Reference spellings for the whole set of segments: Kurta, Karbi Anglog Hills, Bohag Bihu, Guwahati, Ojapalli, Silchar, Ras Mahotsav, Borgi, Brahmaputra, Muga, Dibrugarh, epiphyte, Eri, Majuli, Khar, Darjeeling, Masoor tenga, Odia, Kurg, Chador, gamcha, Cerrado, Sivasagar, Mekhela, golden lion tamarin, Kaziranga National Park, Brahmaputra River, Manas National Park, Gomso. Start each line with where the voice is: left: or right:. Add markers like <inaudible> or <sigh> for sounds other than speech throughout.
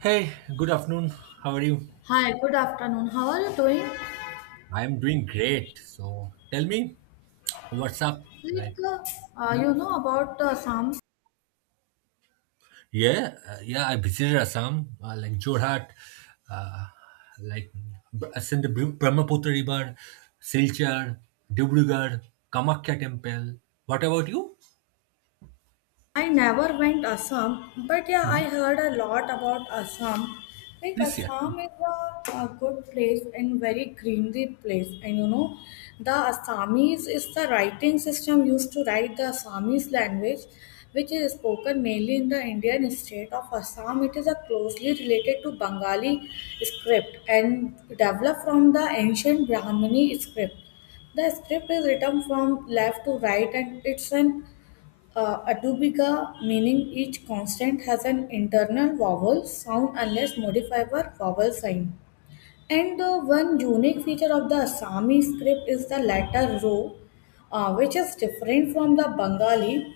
right: Hey, good afternoon. How are you?
left: Hi, good afternoon. How are you doing?
right: I am doing great. So tell me, what's up?
left: Like,
right: Like,
left: you know about Assam?
right: yeah, yeah. I visited Assam, like Jorhat, uh, like ascend the Brahmaputra River, Silchar, Dibrugarh, Kamakhya Temple. What about you?
left: I never went Assam, but yeah, I
right: Mhm.
left: heard a lot about Assam. Like
right: This year?
left: Assam is a good place and very greenery place. The Assamese is the writing system used to write the Assamese language, which is spoken mainly in the Indian state of Assam. It is a closely related to Bengali script and developed from the ancient Brahmani script. The script is written from left to right and it's an atubica, meaning each constant has an internal vowel sound unless modified by vowel sign. And the one unique feature of the Assami script is the letter row, which is different from the Bengali.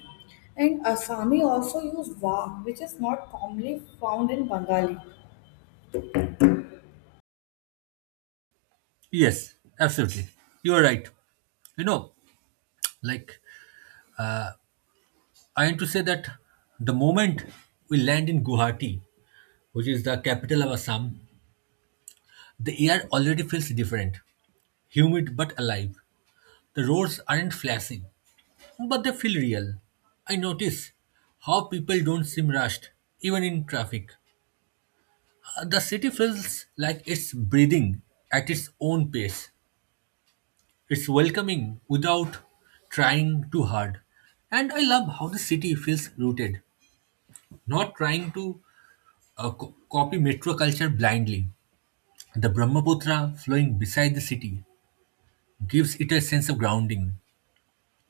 left: And Assami also use va, which is not commonly found in Bengali.
right: Yes, absolutely. You are right. You know, like I want to say that the moment we land in Guwahati, which is the capital of Assam, the air already feels different, humid but alive. The roads aren't flashy, but they feel real. I notice how people don't seem rushed, even in traffic. The city feels like it's breathing at its own pace. It's welcoming without trying too hard. And I love how the city feels rooted, not trying to copy metro culture blindly. The Brahmaputra flowing beside the city gives it a sense of grounding.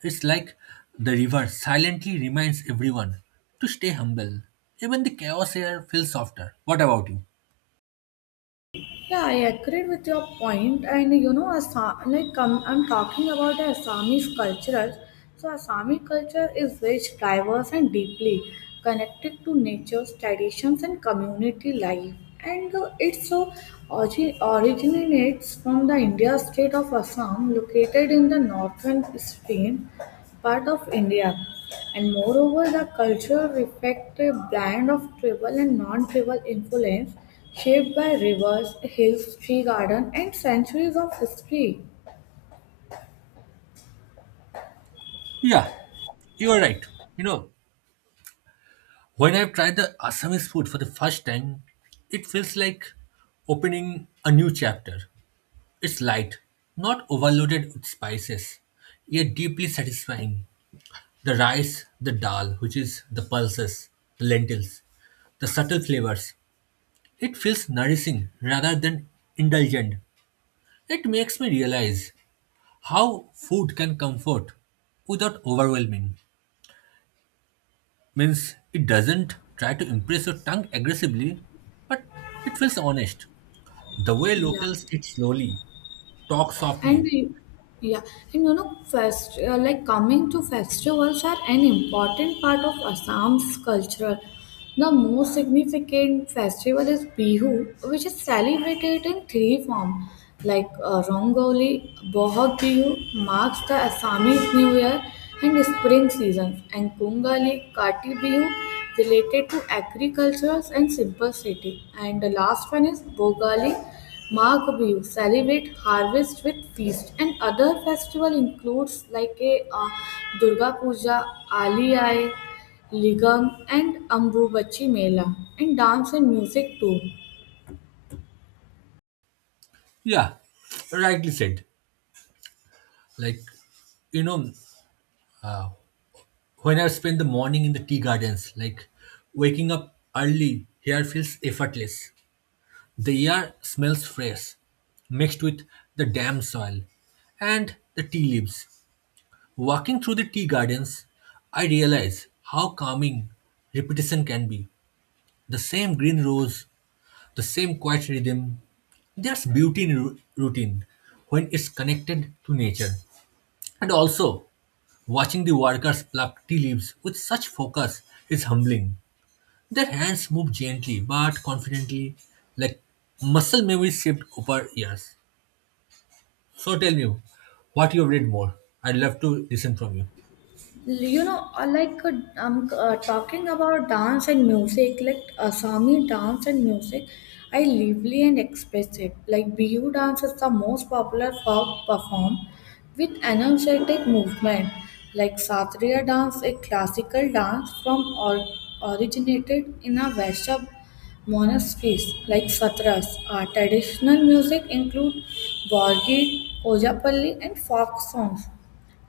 right: It's like the river silently reminds everyone to stay humble. Even the chaos here feels softer. What about you?
left: Yeah, I agree with your point. And Assam, like I'm talking about the Assamese culture. So, Assami culture is rich, diverse, and deeply connected to nature's traditions and community life. And it so originates from the India state of Assam, located in the northern Spain part of India. And moreover, the culture reflects a blend of tribal and non-tribal influence shaped by rivers, hills, tree garden, and centuries of history.
right: Yeah, you are right. You know, when I've tried the Assamese food for the first time, it feels like opening a new chapter. It's light, not overloaded with spices, yet deeply satisfying. The rice, the dal, which is the pulses, the lentils, the subtle flavors. It feels nourishing rather than indulgent. It makes me realize how food can comfort without overwhelming. Means it doesn't try to impress your tongue aggressively, but it feels honest. The way
left: Yeah.
right: locals eat slowly, talk
left: And
right: softly.
left: yeah, and like coming to festivals are an important part of Assam's culture. The most significant festival is Bihu, which is celebrated in three forms. Like Rongoli, Bohag Bihu marks the Assamese New Year and spring season, and Kungali, Kati Bihu related to agriculture and simple city. And the last one is Bogali, Magbihu celebrate harvest with feast and other festival includes like a Durga Puja, Aliyai, Ligam and Ambubachi Mela and dance and music too.
right: Yeah, rightly said. Like, you know, uh, when I spend the morning in the tea gardens, like waking up early here feels effortless. The air smells fresh, mixed with the damp soil and the tea leaves. Walking through the tea gardens, I realize how calming repetition can be. The same green rose, the same quiet rhythm. There's beauty in routine when it's connected to nature. And also, watching the workers pluck tea leaves with such focus is humbling. Their hands move gently but confidently, like muscle memory shaped over years. So tell me what you have read more. I'd love to listen from you.
left: you know uh, like uh, I'm talking about dance and music like Assamese dance and music I lively and expressive like bihu dance is the most popular folk perform with energetic movement like satriya dance a classical dance from or originated in a vaishya monasteries like satras our traditional music include Borgi, Ojapalli and folk songs.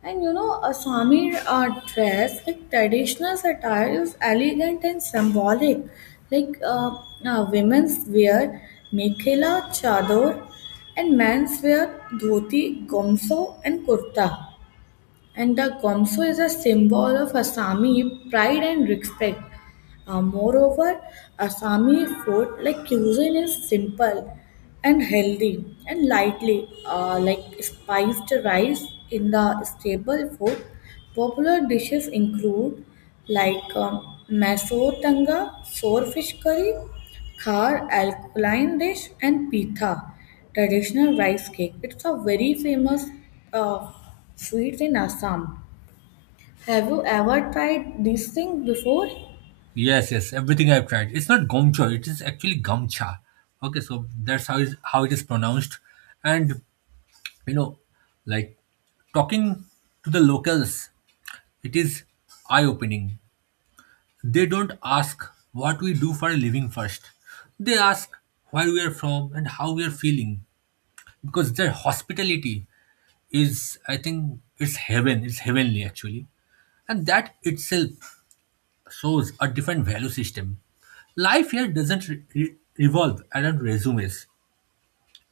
left: And a Swami dress, like traditional attire, is elegant and symbolic. Like women's wear mekhela, chador, and men's wear dhoti, gomso, and kurta. And the Gomso is a symbol of Assami pride and respect. Moreover, Assami food like cuisine is simple and healthy and lightly, like spiced rice in the staple food. Popular dishes include like maso tanga, sour fish curry, Khar, alkaline dish, and pitha, traditional rice cake. It's a very famous uh, sweet in Assam. Have you ever tried this thing before?
right: Yes, yes, everything I've tried. It's not gomcha, it is actually gamcha. Okay, so that's how is how it is pronounced. And you know, like talking to the locals, it is eye-opening. They don't ask what we do for a living first. They ask where we are from and how we are feeling. Because their hospitality is, I think, it's heaven, it's heavenly actually. And that itself shows a different value system. Life here doesn't revolve around resumes.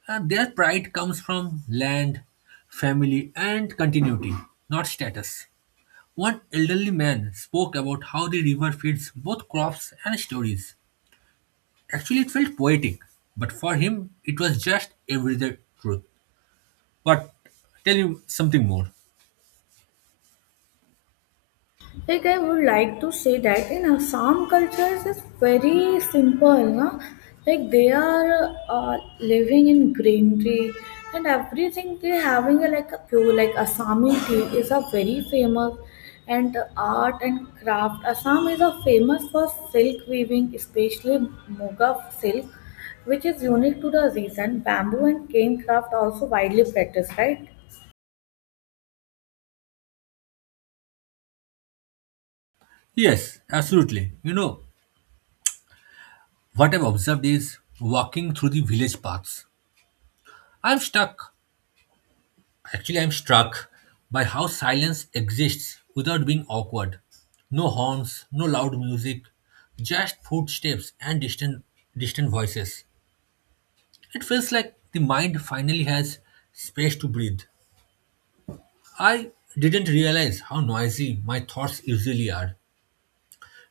right: And their pride comes from land, family, and continuity, not status. One elderly man spoke about how the river feeds both crops and stories. Actually, it felt poetic, but for him, it was just everyday truth. But tell you something more.
left: Like I would like to say that in Assam cultures it's very simple, no? Like they are living in greenery and everything they having like a pure like Assami tea is a very famous and art and craft. Assam is a famous for silk weaving, especially Muga silk, which is unique to the region. Bamboo and cane craft also widely practiced, right?
right: Yes, absolutely. You know, what I've observed is walking through the village paths. I'm stuck Actually, I'm struck by how silence exists without being awkward. No horns, no loud music, just footsteps and distant voices. It feels like the mind finally has space to breathe. I didn't realize how noisy my thoughts usually are.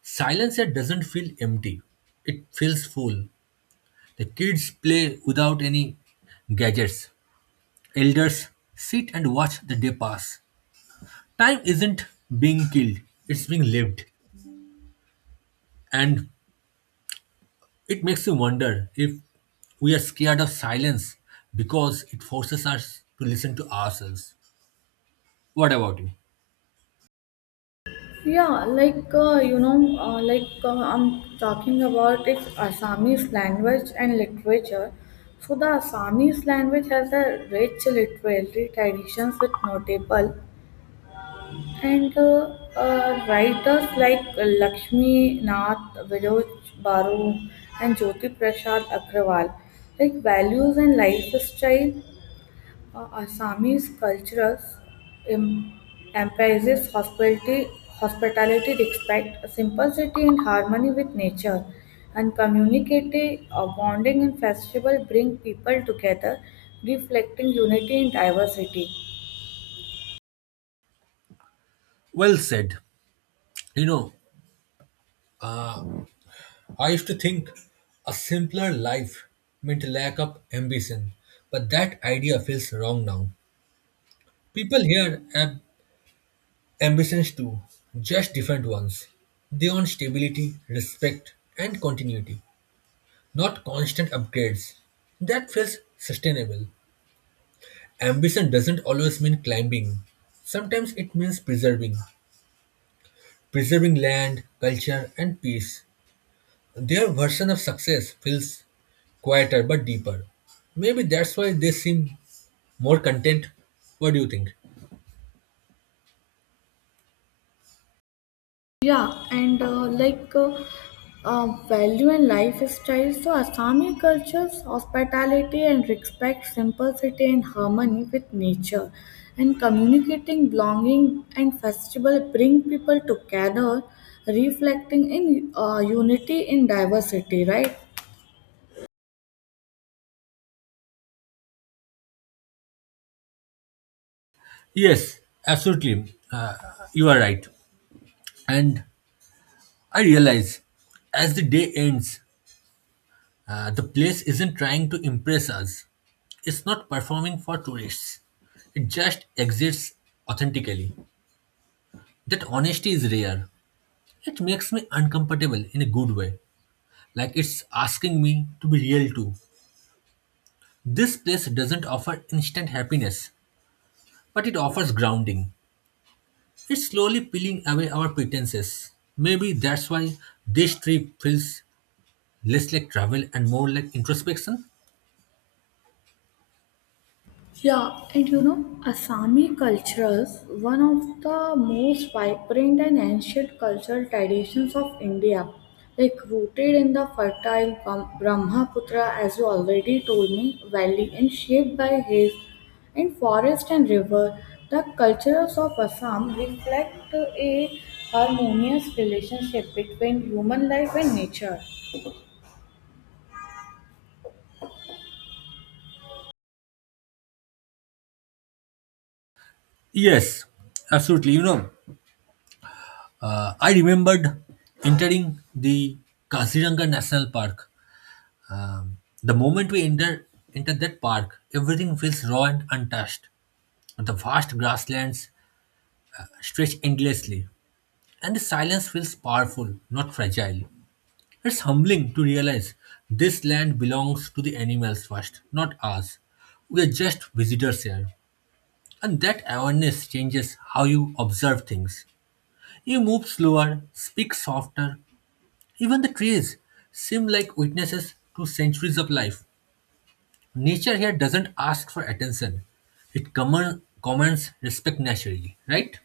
right: Silence here doesn't feel empty. It feels full. The kids play without any gadgets. Elders sit and watch the day pass. Time isn't being killed, it's being lived. And it makes you wonder if we are scared of silence because it forces us to listen to ourselves. What about you?
left: Yeah, I'm talking about its Assamese language and literature. So the Assamese language has a rich literary traditions with notable and writers like Lakshmi Nath Viroj Baru and Jyoti Prasad Agrawal. Like values and lifestyle Assamese cultural em- emphasizes hospitality, respect, simplicity, and harmony with nature, and communicative bonding and festival bring people together, reflecting unity and diversity.
right: Well said. You know, I used to think a simpler life meant lack of ambition, but that idea feels wrong now. People here have ambitions too, just different ones. They want stability, respect, and continuity, not constant upgrades. That feels sustainable. Ambition doesn't always mean climbing, sometimes it means preserving. Preserving land, culture, and peace. Their version of success feels quieter but deeper. Maybe that's why they seem more content. What do you think?
left: Yeah, and value and lifestyle, so Assami cultures, hospitality and respect, simplicity and harmony with nature, and communicating, belonging, and festival bring people together, reflecting in unity in diversity, right?
right: Yes, absolutely. You are right. And I realize as the day ends, the place isn't trying to impress us. It's not performing for tourists. It just exists authentically. That honesty is rare. It makes me uncomfortable in a good way. Like it's asking me to be real too. This place doesn't offer instant happiness, but it offers grounding. It's slowly peeling away our pretenses. Maybe that's why this trip feels less like travel and more like introspection?
left: Yeah, and Assami cultures one of the most vibrant and ancient cultural traditions of India, like rooted in the fertile Brahmaputra, as you already told me, valley, and shaped by hills and forest and river. The cultures of Assam reflect a harmonious relationship between human life and nature.
right: Yes, absolutely. You know, I remembered entering the Kaziranga National Park. Um, the moment we enter that park, everything feels raw and untouched. The vast grasslands stretch endlessly, and the silence feels powerful, not fragile. It's humbling to realize this land belongs to the animals first, not us. We are just visitors here. And that awareness changes how you observe things. You move slower, speak softer. Even the trees seem like witnesses to centuries of life. Nature here doesn't ask for attention. It commands respect naturally, right?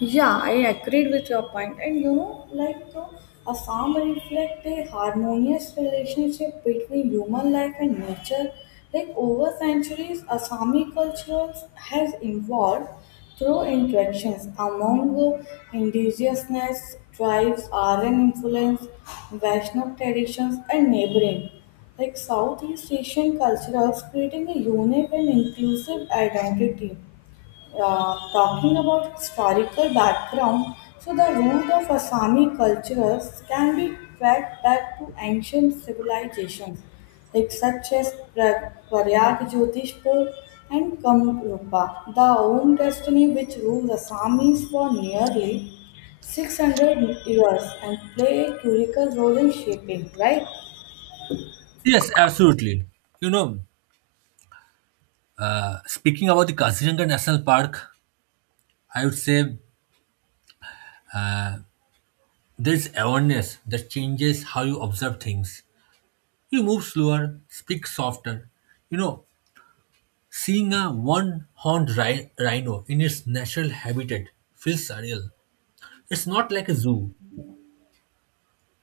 left: Yeah, I agreed with your point. And a farm reflects a harmonious relationship between human life and nature. Like over centuries, Assami culture has evolved through interactions among the indigenous tribes, Aryan influence, Vaishnav traditions, and neighboring. Like Southeast Asian cultures, creating a unique and inclusive identity. Talking about historical background, so the root of Assami cultures can be tracked back to ancient civilizations like such as Prayag, Jyotishpur and Kamrupa. The own destiny which rules Assamese for nearly 600 years and play a critical role in shaping, right?
right: Yes, absolutely. You know, speaking about the Kaziranga National Park, I would say there's awareness that changes how you observe things. You move slower, speak softer. You know, seeing a one horned rhino in its natural habitat feels surreal. It's not like a zoo,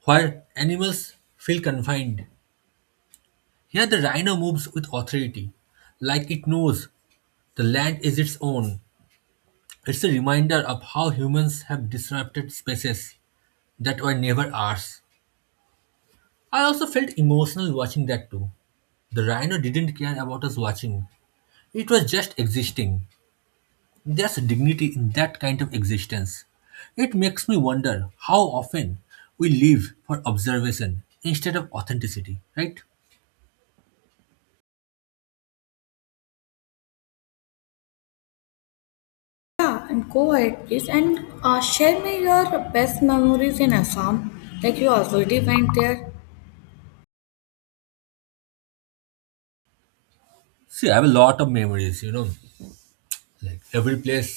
right: where animals feel confined, here the rhino moves with authority, like it knows the land is its own. It's a reminder of how humans have disrupted spaces that were never ours. I also felt emotional watching that too. The rhino didn't care about us watching, it was just existing. There's a dignity in that kind of existence. It makes me wonder how often we live for observation instead of authenticity, right?
left: Yeah, and go ahead, please. And share me your best memories in Assam that you already went there.
right: See, I have a lot of memories, you know, like every place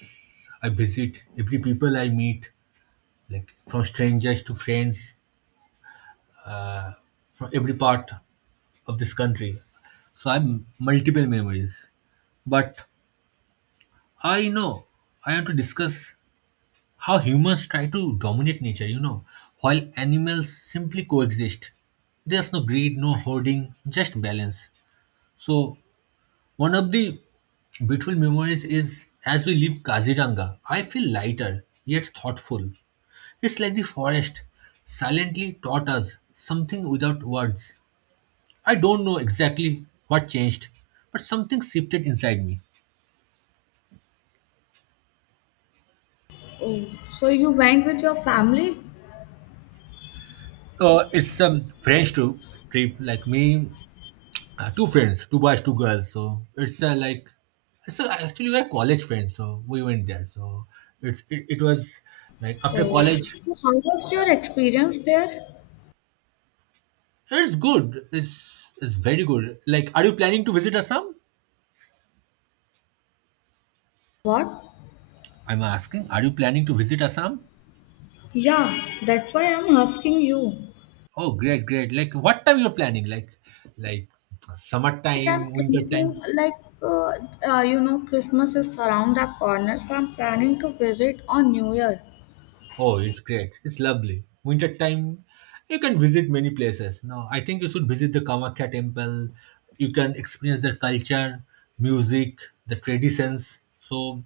right: I visit, every people I meet, like from strangers to friends, from every part of this country. So I have multiple memories, but I know I want to discuss how humans try to dominate nature, you know, while animals simply coexist. There's no greed, no hoarding, just balance. So one of the beautiful memories is as we leave Kaziranga, I feel lighter yet thoughtful. It's like the forest silently taught us something without words. I don't know exactly what changed, but something shifted inside me.
left: Oh, so you went with your family?
right: It's a French trip, like me, two friends, two boys, two girls. So it's actually we're college friends. So we went there. So it was like after
left: Oh,
right: college.
left: so how was your experience there?
right: It's good. It's very good. Like, are you planning to visit Assam?
left: What?
right: I'm asking, are you planning to visit Assam?
left: Yeah, that's why I'm asking you.
right: Oh, great, great. Like, what time you're planning? Like
left: Like I'm
right: summertime, winter time.
left: thinking, uh, Christmas is around the corner, so I'm planning to visit on New Year.
right: Oh, it's great. It's lovely. Winter time, you can visit many places. No, I think you should visit the Kamakhya temple. You can experience the culture, music, the traditions. So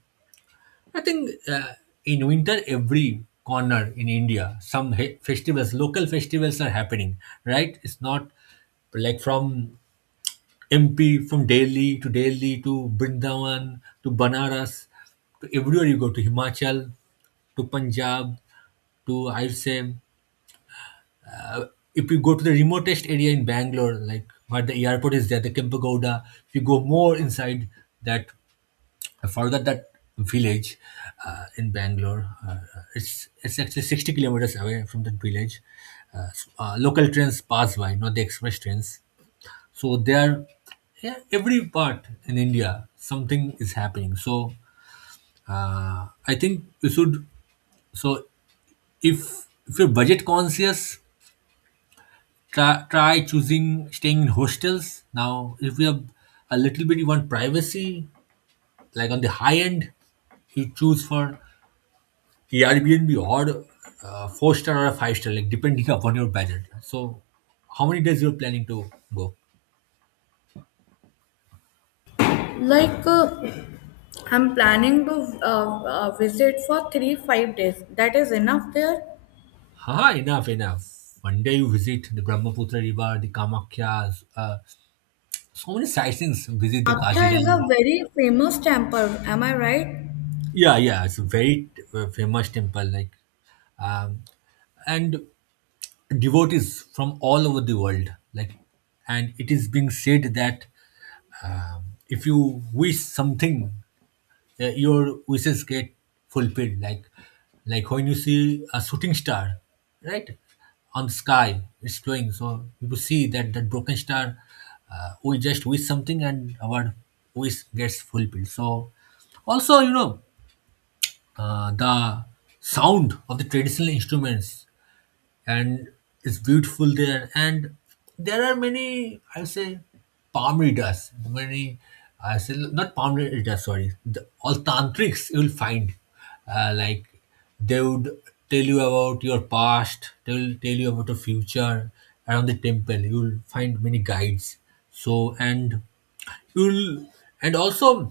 right: I think in winter, every corner in India, some festivals, local festivals are happening, right? It's not like from MP, from Delhi to Brindavan to Banaras to everywhere, you go to Himachal to Punjab to, I'll say, if you go to the remotest area in Bangalore, like where the airport is there, the Kempegowda, if you go more inside that, further that village in Bangalore, it's actually 60 kilometers away from that village. Local trains pass by, not the express trains. So there, yeah, every part in India, something is happening. So I think you should. So if you're budget conscious, try choosing staying in hostels. Now, if you have a little bit, you want privacy, like on the high end, you choose for Airbnb or four star or five-star, like depending <laughs> upon your budget. So, how many days you're planning to go?
left: Like I'm planning to visit for 3-5 days. That is enough there.
right: Haha, enough, enough. One day you visit the Brahmaputra River, the Kamakhya, so many sightings. Visit the
left: Aksha is
right: Kaziranga.
left: a very famous temple. Am I right?
right: Yeah, yeah, it's a very famous temple. Like, um, and devotees from all over the world. Like, and it is being said that if you wish something, your wishes get fulfilled, like when you see a shooting star, right, on the sky it's glowing. So you see that broken star, we just wish something and our wish gets fulfilled. So also, you know, the sound of the traditional instruments, and it's beautiful there. And there are many, I say, palm readers, many, I say, not palm readers, sorry, the, all tantrics you will find. Like they would tell you about your past, they will tell you about your future around the temple. You will find many guides. So, and you'll, and also,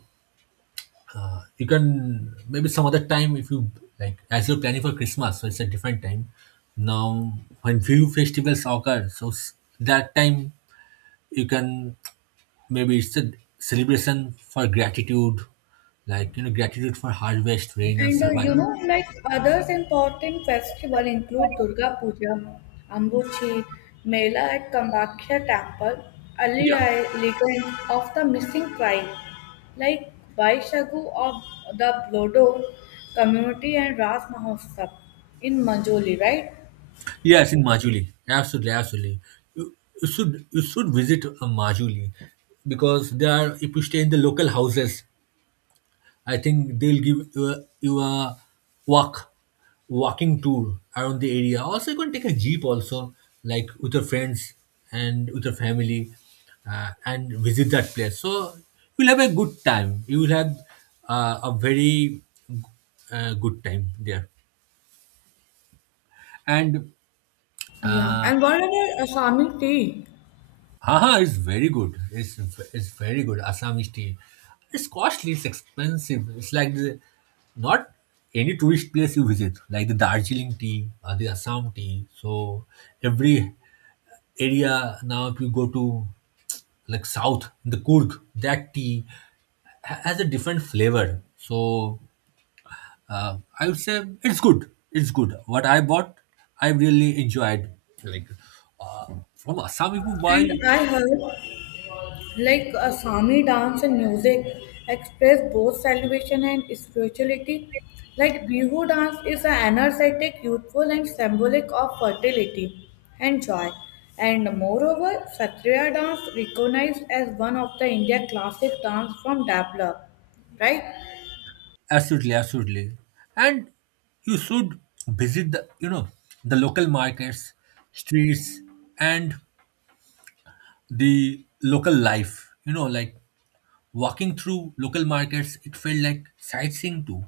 right: you can maybe some other time, if you like, as you're planning for Christmas, so it's a different time. Now when few festivals occur, so that time you can, maybe it's a celebration for gratitude, like you know, gratitude for harvest, rain, and
left: And
right: survival.
left: like others important festival include Durga Puja, Ambuchi, Mela at Kambakhya Temple, Ali
right: Yeah,
left: I legend of the Missing Tribe, like Vaishagu of the Blodo community and Ras Mahotsav in Manjoli, right?
right: yes, in Majuli, absolutely, absolutely. You, you should visit Majuli because there are, if you stay in the local houses, I think they'll give you a, you a walk, walking tour around the area. Also, you can take a jeep also, like with your friends and with your family, and visit that place. So you'll have a good time. You will have a very good time there. And
left: Yeah,
right: uh,
left: and what about Asami tea?
right: Haha, it's very good. It's very good. Assamese tea. It's costly. It's expensive. It's like the not any tourist place you visit, like the Darjeeling tea or the Assam tea. So every area now, if you go to like south, the Kurg, that tea has a different flavor. So I would say it's good. It's good. What I bought, I really enjoyed. Like uh, from Assam, if you
left: And
right: buy
left: I heard like Asami dance and music express both celebration and spirituality. Like Bihu dance is an energetic, youthful, and symbolic of fertility and joy. And moreover, Satriya dance recognized as one of the India classic dance from develop. Right?
right: absolutely, absolutely. And you should visit the, you know, the local markets, streets, and the local life. You know, like walking through local markets, it felt like sightseeing too.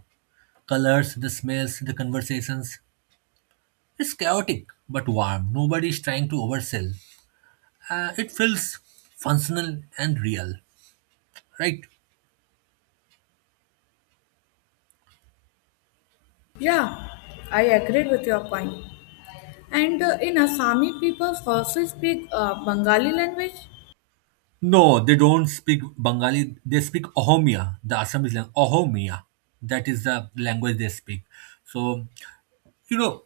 right: Colors, the smells, the conversations. It's chaotic but warm. Nobody is trying to oversell. It feels functional and real, right?
left: Yeah, I agree with your point. And in Assami, people also speak Bengali language.
right: No, they don't speak Bengali. They speak Ohomia, the Assamese language. Ohomia, that is the language they speak. So, you know,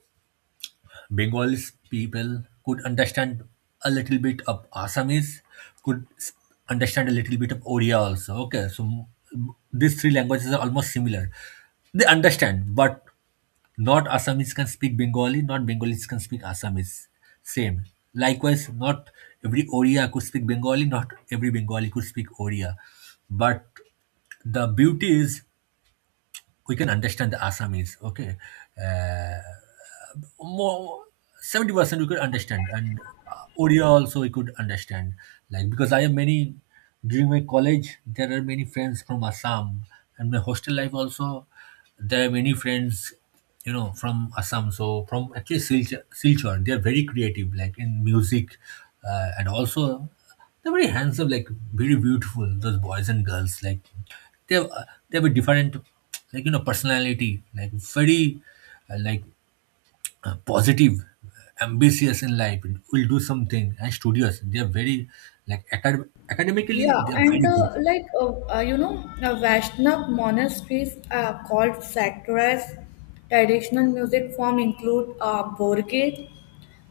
right: Bengalis people could understand a little bit of Assamese, could s- understand a little bit of Odia also. Okay, so these three languages are almost similar. They understand, but not Assamese can speak Bengali, not Bengalis can speak Assamese. Same. Likewise, not every Odia could speak Bengali, not every Bengali could speak Odia. But the beauty is we can understand the Assamese, okay? Uh, More 70% we could understand, and Odia also we could understand. Like, because I have many, during my college, there are many friends from Assam, and my hostel life also, there are many friends, you know, from Assam. So, from at least Silchar, they are very creative, like in music, and also they're very handsome, like very beautiful, those boys and girls, like they have uh, they have a different, like, you know, personality, like very like positive, ambitious in life, will do something, and studious. They are very like academically
left: Yeah,
right: they are very
left: and
right: good.
left: Vaishnav monasteries called sanctuaries. Traditional music form include Borge,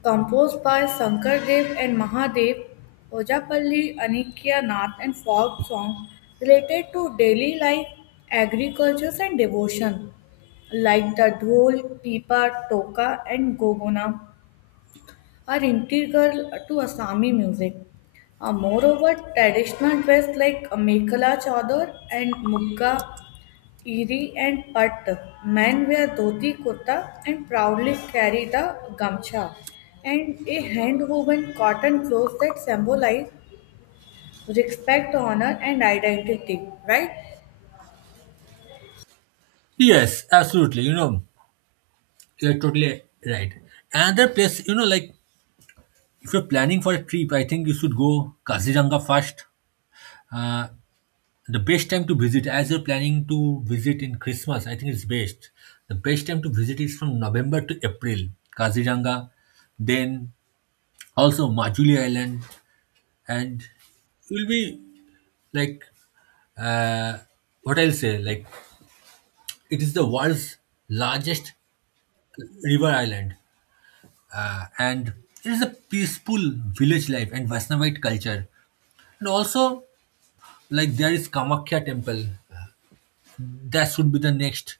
left: composed by Shankar Dev and Mahadev, Ojapalli, Anikya Nath, and folk song related to daily life, agriculture, and devotion, like the dhol, pipa, toka, and gogona are integral to Assami music. Moreover, traditional dress like Mekhala Chador and Mugga, Eri and Pat, men wear dhoti kurta and proudly carry the gamcha and a hand-woven cotton clothes that symbolize respect, honor and identity, right?
right: Yes, absolutely, you know, you're totally right. Another place, you know, like if you're planning for a trip, I think you should go Kaziranga first. uh, The best time to visit, as you're planning to visit in Christmas, I think it's best. The best time to visit is from November to April, Kaziranga, then also Majuli Island, and you'll be like, uh, what I'll say, like, it is the world's largest river island, and it is a peaceful village life and Vaishnavite culture. And also, like, there is Kamakya temple, that should be the next.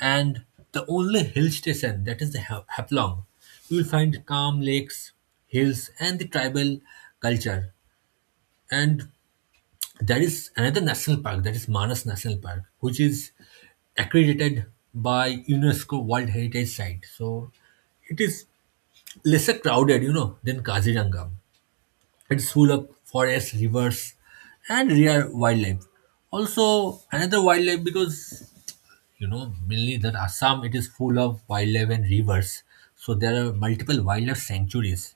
right: And the only hill station that is the Haflong. You will find calm lakes, hills, and the tribal culture. And there is another national park that is Manas National Park, which is accredited by UNESCO World Heritage Site. So it is lesser crowded, you know, than Kaziranga. It's full of forests, rivers, and rare wildlife. Also, another wildlife, because you know mainly that Assam, it is full of wildlife and rivers, so there are multiple wildlife sanctuaries,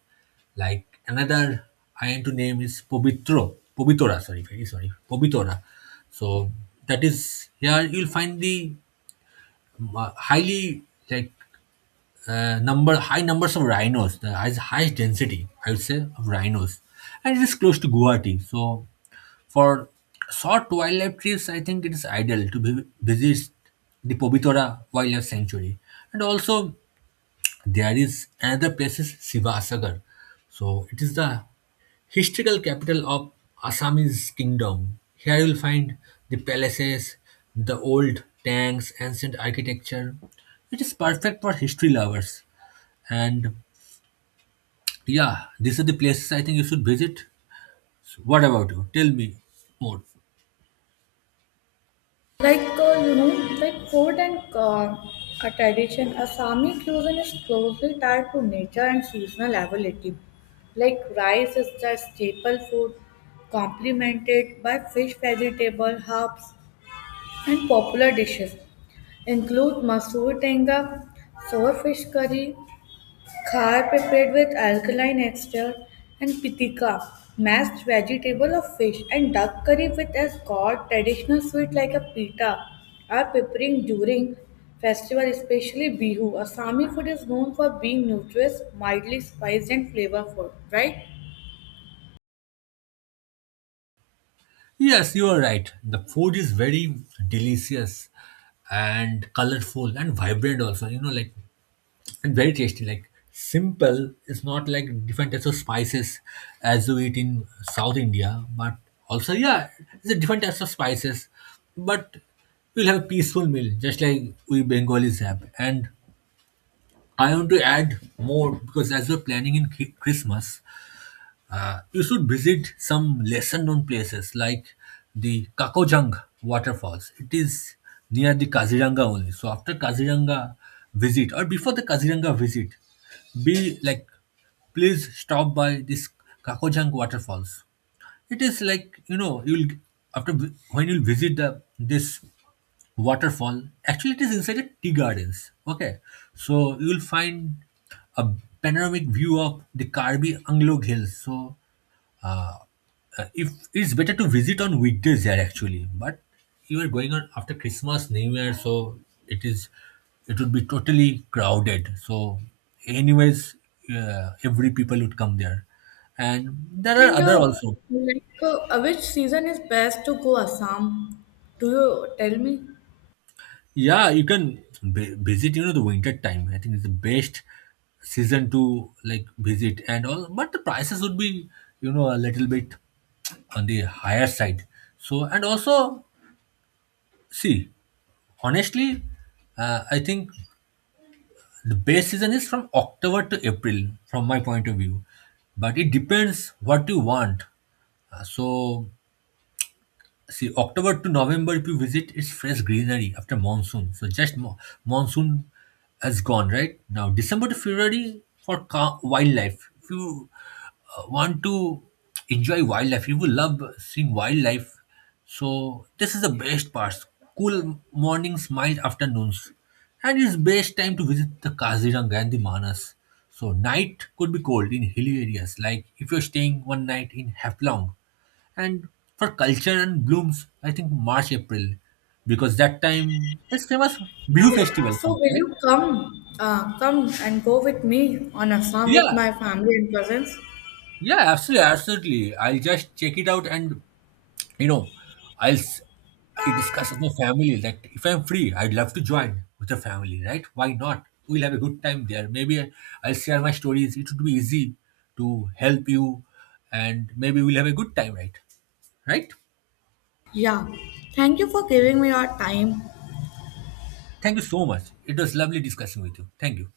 right: like another I am to name is pobitro Pobitora, sorry, very sorry, Pobitora. So that is here you'll find the highly, like, number high numbers of rhinos, the highest, highest density, I would say, of rhinos, and it is close to Guwahati. So, for short wildlife trips, I think it is ideal to visit the Pobitora Wildlife Sanctuary, and also there is another place is Sivasagar. So, it is the historical capital of Assamese kingdom. Here you will find the palaces, the old tanks, ancient architecture. It is perfect for history lovers, and yeah, these are the places I think you should visit. So what about you? Tell me more.
left: Like uh, you know, like food and a tradition, Assami cuisine is closely tied to nature and seasonal availability. Like rice is the staple food, complemented by fish, vegetable, herbs, and popular dishes include masoor tenga, sour fish curry, Khar prepared with alkaline extract and pitika, mashed vegetable or fish, and duck curry with as god traditional sweet like a pita are preparing during festival, especially Bihu. Assami food is known for being nutritious, mildly spiced, and flavorful, right?
right: Yes, you are right. The food is very delicious and colorful and vibrant also, you know, like, and very tasty. Like simple, is not like different types of spices as you eat in South India, but also yeah, it's a different types of spices. But we'll have a peaceful meal just like we bengalis have. And I want to add more because as we're planning in Christmas, you should visit some lesser known places like the Kakojang waterfalls. It is near the Kaziranga only. So after Kaziranga visit or before the Kaziranga visit, be like, please stop by this Kakojang waterfalls. It is like, you know, you'll after when you'll visit the this waterfall. Actually, it is inside a tea gardens. Okay, so you'll find a panoramic view of the Karbi Anglog Hills. So uh, if it's better to visit on weekdays there actually, but you are going on after Christmas new year, so it is, it would be totally crowded, so anyways, every people would come there, and there are
left: And
right: other also.
left: which season is best to go Assam? Do you tell me?
right: Yeah, you can visit. You know, the winter time. I think it's the best season to like visit and all. But the prices would be, you know, a little bit on the higher side. So and also, see, honestly, I think the best season is from October to April, from my point of view. But it depends what you want. So see, October to November, if you visit, it's fresh greenery after monsoon. So just monsoon has gone, right? Now, December to February for wildlife. If you want to enjoy wildlife, you will love seeing wildlife. So this is the best part. Cool mornings, mild afternoons. And it's best time to visit the Kaziranga and the Manas. So night could be cold in hilly areas, like if you're staying one night in Haflong. And for culture and blooms, I think March, April, because that time it's famous Bihu festival
left: So
right: comes,
left: will
right: right?
left: you come and go with me on Assam
right: Yeah,
left: with my family and cousins?
right: yeah, absolutely, absolutely. I'll just check it out, and you know, I'll s- I'll discuss with my family. Like if I'm free, I'd love to join with the family, right? Why not? We'll have a good time there. Maybe I'll share my stories. It would be easy to help you, and maybe we'll have a good time, right? Right?
left: Yeah, thank you for giving me your time.
right: Thank you so much. It was lovely discussing with you. Thank you.